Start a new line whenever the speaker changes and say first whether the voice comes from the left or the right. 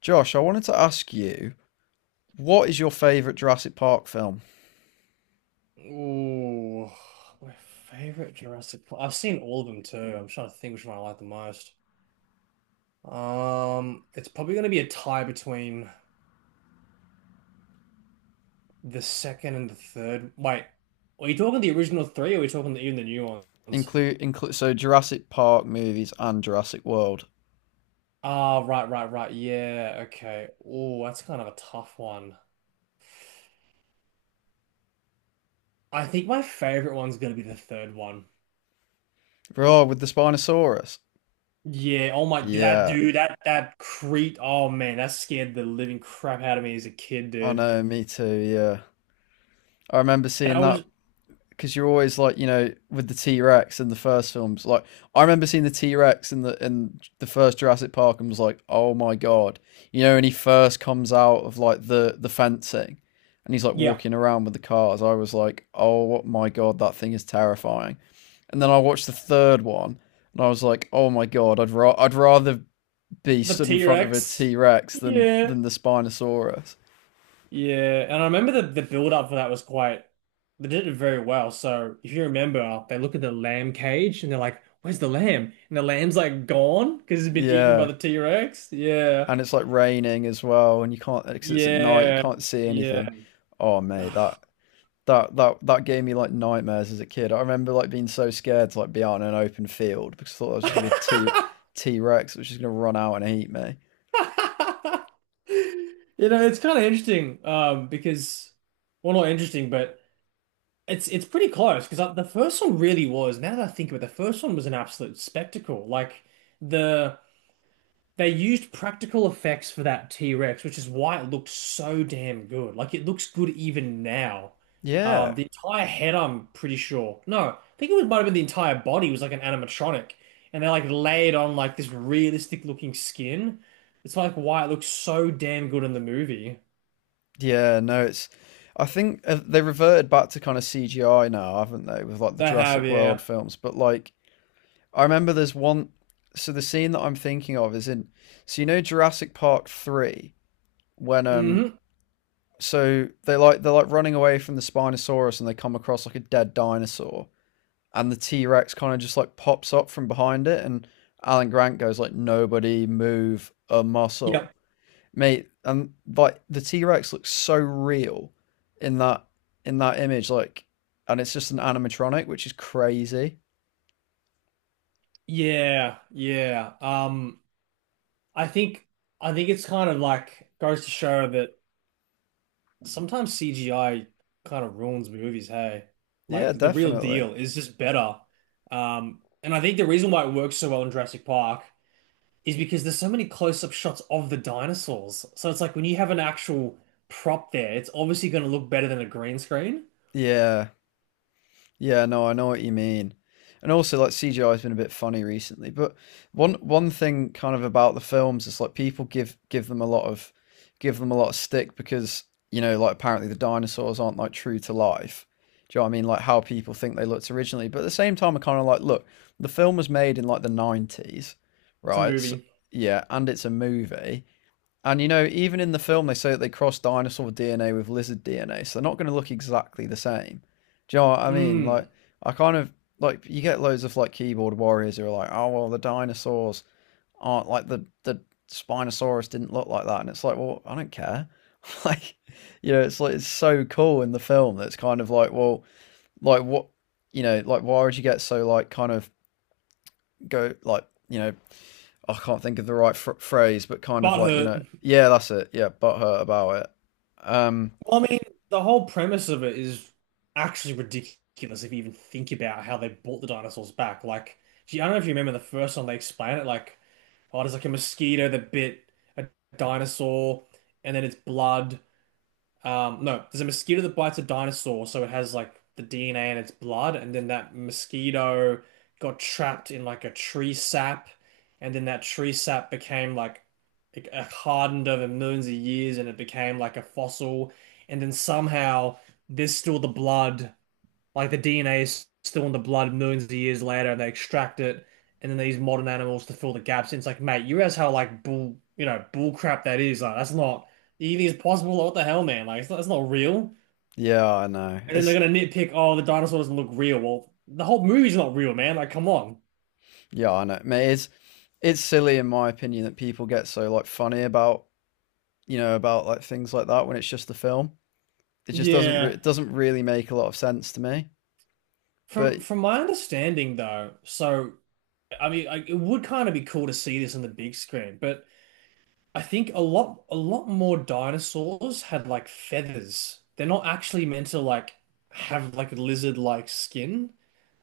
left: Josh, I wanted to ask you, what is your favorite Jurassic Park film?
right: Ooh, my favorite Jurassic Park. I've seen all of them too. I'm trying to think which one I like the most. It's probably going to be a tie between the second and the third. Wait, are you talking the original three, or are we talking even the new ones?
left: Include so Jurassic Park movies and Jurassic World.
right: Ah, right, right, right. Yeah, okay. Oh, that's kind of a tough one. I think my favorite one's going to be the third one.
left: Oh, with the Spinosaurus.
right: Yeah, oh my, that
left: Yeah,
right: dude, that creep. Oh man, that scared the living crap out of me as a kid,
left: I
right: dude.
left: know, me too. Yeah, I remember
right: That
left: seeing that
right: was.
left: because you're always like you know with the T Rex in the first films. Like I remember seeing the T Rex in the first Jurassic Park and was like, oh my god, you know, when he first comes out of like the fencing and he's like
right: Yeah,
left: walking around with the cars. I was like, oh my god, that thing is terrifying. And then I watched the third one and I was like, oh my god, I'd rather be
right: the
left: stood in front of a
right: T-Rex.
left: T Rex than
right: Yeah.
left: the Spinosaurus.
right: Yeah. And I remember the build up for that was quite they did it very well. So if you remember, they look at the lamb cage and they're like, "Where's the lamb?" And the lamb's like gone because it's been eaten by
left: Yeah,
right: the T-Rex. Yeah.
left: and it's like raining as well, and you can't because it's at night, you
right: Yeah.
left: can't see
right: Yeah.
left: anything. Oh mate, that that gave me like nightmares as a kid. I remember like being so scared to like be out in an open field because I thought I was just gonna be a T Rex, which is gonna run out and eat me.
right: It's kind of interesting, because well not interesting, but it's pretty close because the first one really was. Now that I think of it, the first one was an absolute spectacle. Like the they used practical effects for that T-Rex, which is why it looked so damn good. Like it looks good even now.
left: Yeah,
right: The entire head, I'm pretty sure. No, I think it was might have been the entire body was like an animatronic, and they like laid on like this realistic looking skin. It's like why it looks so damn good in the movie.
left: yeah, no, it's. I think they reverted back to kind of CGI now, haven't they, with like the
right: They have,
left: Jurassic World
right: yeah.
left: films? But like, I remember there's one. So the scene that I'm thinking of is in. So you know Jurassic Park three when
right: Hmm.
left: so they're like running away from the Spinosaurus and they come across like a dead dinosaur and the T Rex kind of just like pops up from behind it and Alan Grant goes like, nobody move a muscle.
right: Yep.
left: Mate, and like the T Rex looks so real in that in that image, like and it's just an animatronic, which is crazy.
right: Yeah, yeah. I think I think it's kind of like goes to show that sometimes CGI kind of ruins movies, hey. Like
left: Yeah,
right: the real
left: definitely.
right: deal is just better. And I think the reason why it works so well in Jurassic Park is because there's so many close-up shots of the dinosaurs. So it's like when you have an actual prop there, it's obviously going to look better than a green screen.
left: Yeah. Yeah, no, I know what you mean. And also, like CGI has been a bit funny recently, but one thing kind of about the films is like people give them a lot of give them a lot of stick because you know like apparently the dinosaurs aren't like true to life. Do you know what I mean? Like how people think they looked originally, but at the same time, I kind of like look. The film was made in like the 90s,
right: It's a
left: right? So,
right: movie.
left: yeah, and it's a movie and you know, even in the film, they say that they cross dinosaur DNA with lizard DNA, so they're not going to look exactly the same. Do you know what I mean? Like,
right: Mm,
left: I kind of like you get loads of like keyboard warriors who are like, oh well, the dinosaurs aren't like the Spinosaurus didn't look like that, and it's like, well, I don't care. Like, you know, it's like it's so cool in the film that it's kind of like, well, like what, you know, like why would you get so like kind of go like you know I can't think of the phrase, but kind of
right: butt
left: like you
right: hurt.
left: know, yeah, that's it, yeah, butthurt about it. Um,
right: Well, I mean, the whole premise of it is actually ridiculous if you even think about how they brought the dinosaurs back. Like, gee, I don't know if you remember the first time they explain it, like, oh, there's like a mosquito that bit a dinosaur, and then it's blood. No, there's a mosquito that bites a dinosaur, so it has like the DNA in its blood, and then that mosquito got trapped in like a tree sap, and then that tree sap became like it hardened over millions of years, and it became like a fossil, and then somehow there's still the blood like the DNA is still in the blood millions of years later, and they extract it, and then they use modern animals to fill the gaps. And it's like, mate, you realize how like bull, you know, bull crap that is. Like that's not even is possible. Like, what the hell, man? Like it's not real.
left: yeah, I know.
right: And then they're
left: It's
right: gonna nitpick, oh, the dinosaur doesn't look real. Well, the whole movie's not real, man. Like, come on.
left: yeah, I know. Mate, it's silly in my opinion that people get so like funny about you know about like things like that when it's just a film. It just doesn't re-
right: Yeah.
left: it doesn't really make a lot of sense to me.
right: From
left: But
right: from my understanding, though, so I mean, I, it would kind of be cool to see this on the big screen, but. I think a lot more dinosaurs had like feathers. They're not actually meant to like have like a lizard-like skin.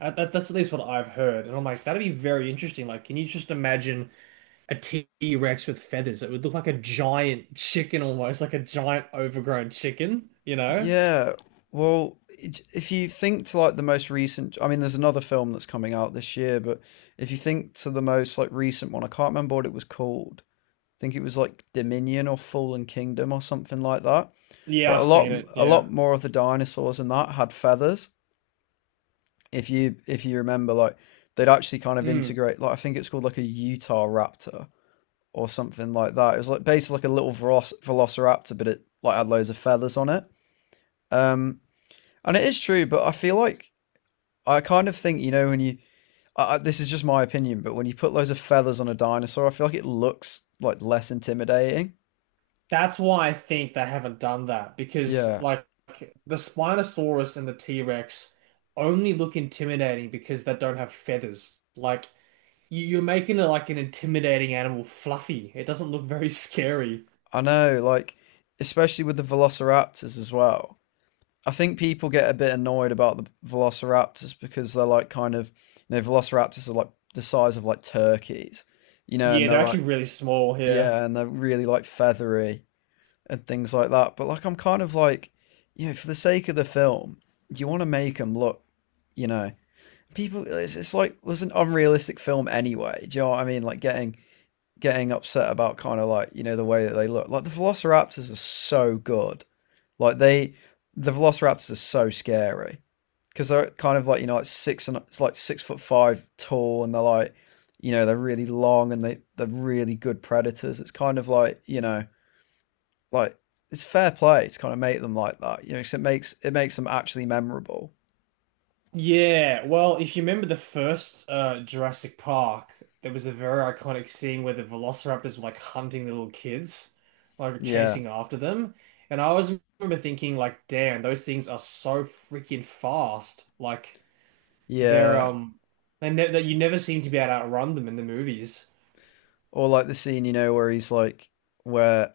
right: That's at least what I've heard. And I'm like, that'd be very interesting. Like, can you just imagine a T-Rex with feathers? It would look like a giant chicken almost, like a giant overgrown chicken, you know?
left: yeah, well, if you think to like the most recent, I mean, there's another film that's coming out this year, but if you think to the most like recent one, I can't remember what it was called. I think it was like Dominion or Fallen Kingdom or something like that.
right: Yeah,
left: But a
right: I've
left: lot
right: seen it.
left: a
right: Yeah.
left: lot more of the dinosaurs in that had feathers. If you remember, like they'd actually kind of
right: Mm.
left: integrate. Like I think it's called like a Utah Raptor or something like that. It was like basically like a little Velociraptor, but it like had loads of feathers on it. Um, and it is true, but I feel like I kind of think you know when you this is just my opinion, but when you put loads of feathers on a dinosaur, I feel like it looks like less intimidating.
right: That's why I think they haven't done that because,
left: Yeah,
right: like, the Spinosaurus and the T-Rex only look intimidating because they don't have feathers. Like, you're making it like an intimidating animal fluffy. It doesn't look very scary.
left: I know, like, especially with the velociraptors as well. I think people get a bit annoyed about the velociraptors because they're like kind of, you know, velociraptors are like the size of like turkeys, you know, and
right: Yeah,
left: they're
right: they're
left: like,
right: actually really small here.
left: yeah, and they're really like feathery and things like that. But like, I'm kind of like, you know, for the sake of the film, you want to make them look, you know, people, it's like, it was an unrealistic film anyway. Do you know what I mean? Like, getting upset about kind of like you know the way that they look. Like the Velociraptors are so good. Like they, the Velociraptors are so scary because they're kind of like you know like six and it's like 6 foot five tall and they're like you know they're really long and they're really good predators. It's kind of like you know like it's fair play to kind of make them like that. You know, 'cause it makes them actually memorable.
right: Yeah, well, if you remember the first Jurassic Park, there was a very iconic scene where the velociraptors were like hunting the little kids, like
left: Yeah,
right: chasing after them. And I always remember thinking, like, damn, those things are so freaking fast. Like, they're
left: yeah.
right: and ne that you never seem to be able to outrun them in the movies.
left: Or like the scene you know where he's like where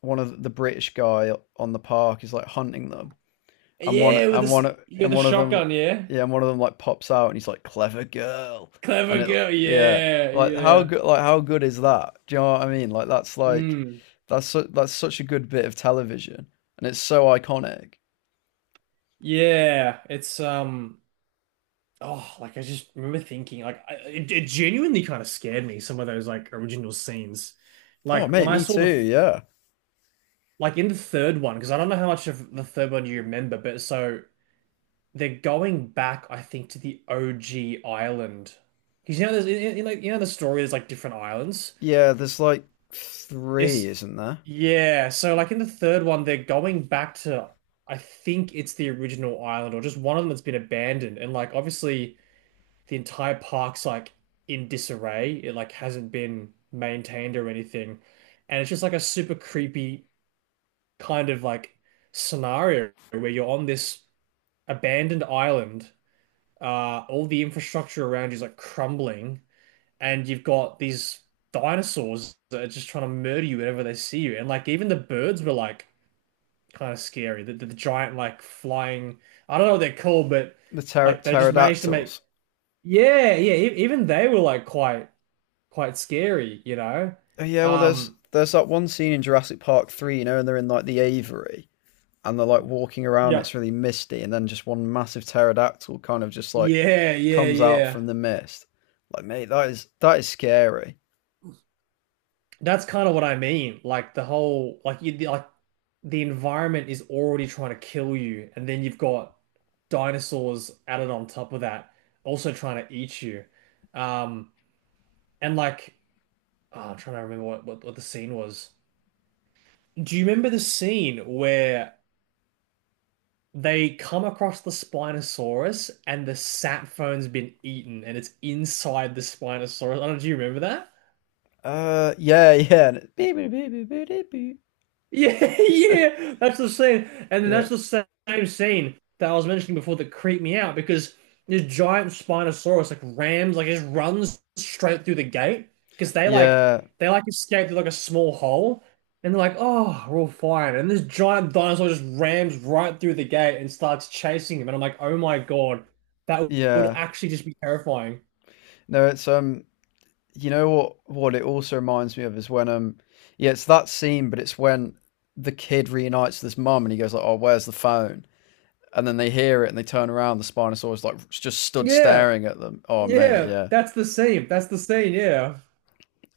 left: one of the British guy on the park is like hunting them and
right: Yeah, with this, with the
left: one of them,
right: shotgun, yeah,
left: yeah, and one of them like pops out and he's like, clever girl, and
right: clever
left: it,
right: girl,
left: yeah,
right: yeah,
left: like how
right: yeah,
left: good, like how good is that, do you know what I mean, like that's like
right: mm,
left: that's such a good bit of television and it's so iconic.
right: yeah. It's. Oh, like I just remember thinking, like it, it genuinely kind of scared me. Some of those like original scenes,
left: Oh
right: like when
left: mate,
right: I
left: me
right: saw
left: too,
right: the
left: yeah,
right: like in the third one, because I don't know how much of the third one you remember, but so they're going back, I think, to the OG island, because you know there's like you know the story there's like different islands.
left: yeah, there's like three
right: It's
left: isn't there,
right: yeah, so like in the third one they're going back to I think it's the original island or just one of them that's been abandoned, and like obviously the entire park's like in disarray. It like hasn't been maintained or anything. And it's just like a super creepy kind of like scenario where you're on this abandoned island. All the infrastructure around you is like crumbling, and you've got these dinosaurs that are just trying to murder you whenever they see you. And like even the birds were like kind of scary. The giant like flying, I don't know what they're called, but
left: the
right: like they just managed to make
left: pterodactyls.
right: yeah, yeah. Even they were like quite scary, you know?
left: Oh yeah, well, there's
right: Um,
left: there's that one scene in Jurassic Park 3, you know, and they're in like the aviary and they're like walking around.
right: Yeah.
left: It's really misty, and then just one massive pterodactyl kind of just like
right: Yeah, yeah,
left: comes out
right: yeah.
left: from the mist. Like, mate, that is scary.
right: That's kind of what I mean. Like the whole, like you, like the environment is already trying to kill you, and then you've got dinosaurs added on top of that, also trying to eat you. Um, and like, oh, I'm trying to remember what the scene was. Do you remember the scene where? They come across the Spinosaurus and the sap phone's been eaten and it's inside the Spinosaurus. I don't know, do you remember that?
left: Yeah, yeah,
right: Yeah, yeah, that's the same, and
left: yeah,
right: that's the same scene that I was mentioning before that creeped me out because this giant Spinosaurus like rams, like just runs straight through the gate because
left: yeah,
right: they like escape through like a small hole, and they're like, oh, we're all fine, and this giant dinosaur just rams right through the gate and starts chasing him, and I'm like, oh my God, that would
left: yeah.
right: actually just be terrifying.
left: No, it's you know what? What it also reminds me of is when yeah, it's that scene, but it's when the kid reunites with his mum, and he goes like, "Oh, where's the phone?" And then they hear it, and they turn around. The Spinosaurus like just stood
right: Yeah,
left: staring at them. Oh, mate,
right: yeah,
left: yeah.
right: that's the scene. That's the scene. Yeah,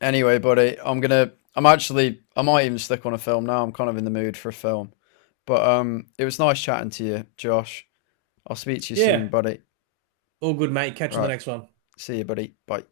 left: Anyway, buddy, I'm gonna. I'm actually. I might even stick on a film now. I'm kind of in the mood for a film. But it was nice chatting to you, Josh. I'll speak to you soon,
right: yeah.
left: buddy.
right: All good, mate. Catch you in the
left: Right.
right: next one.
left: See you, buddy. Bye.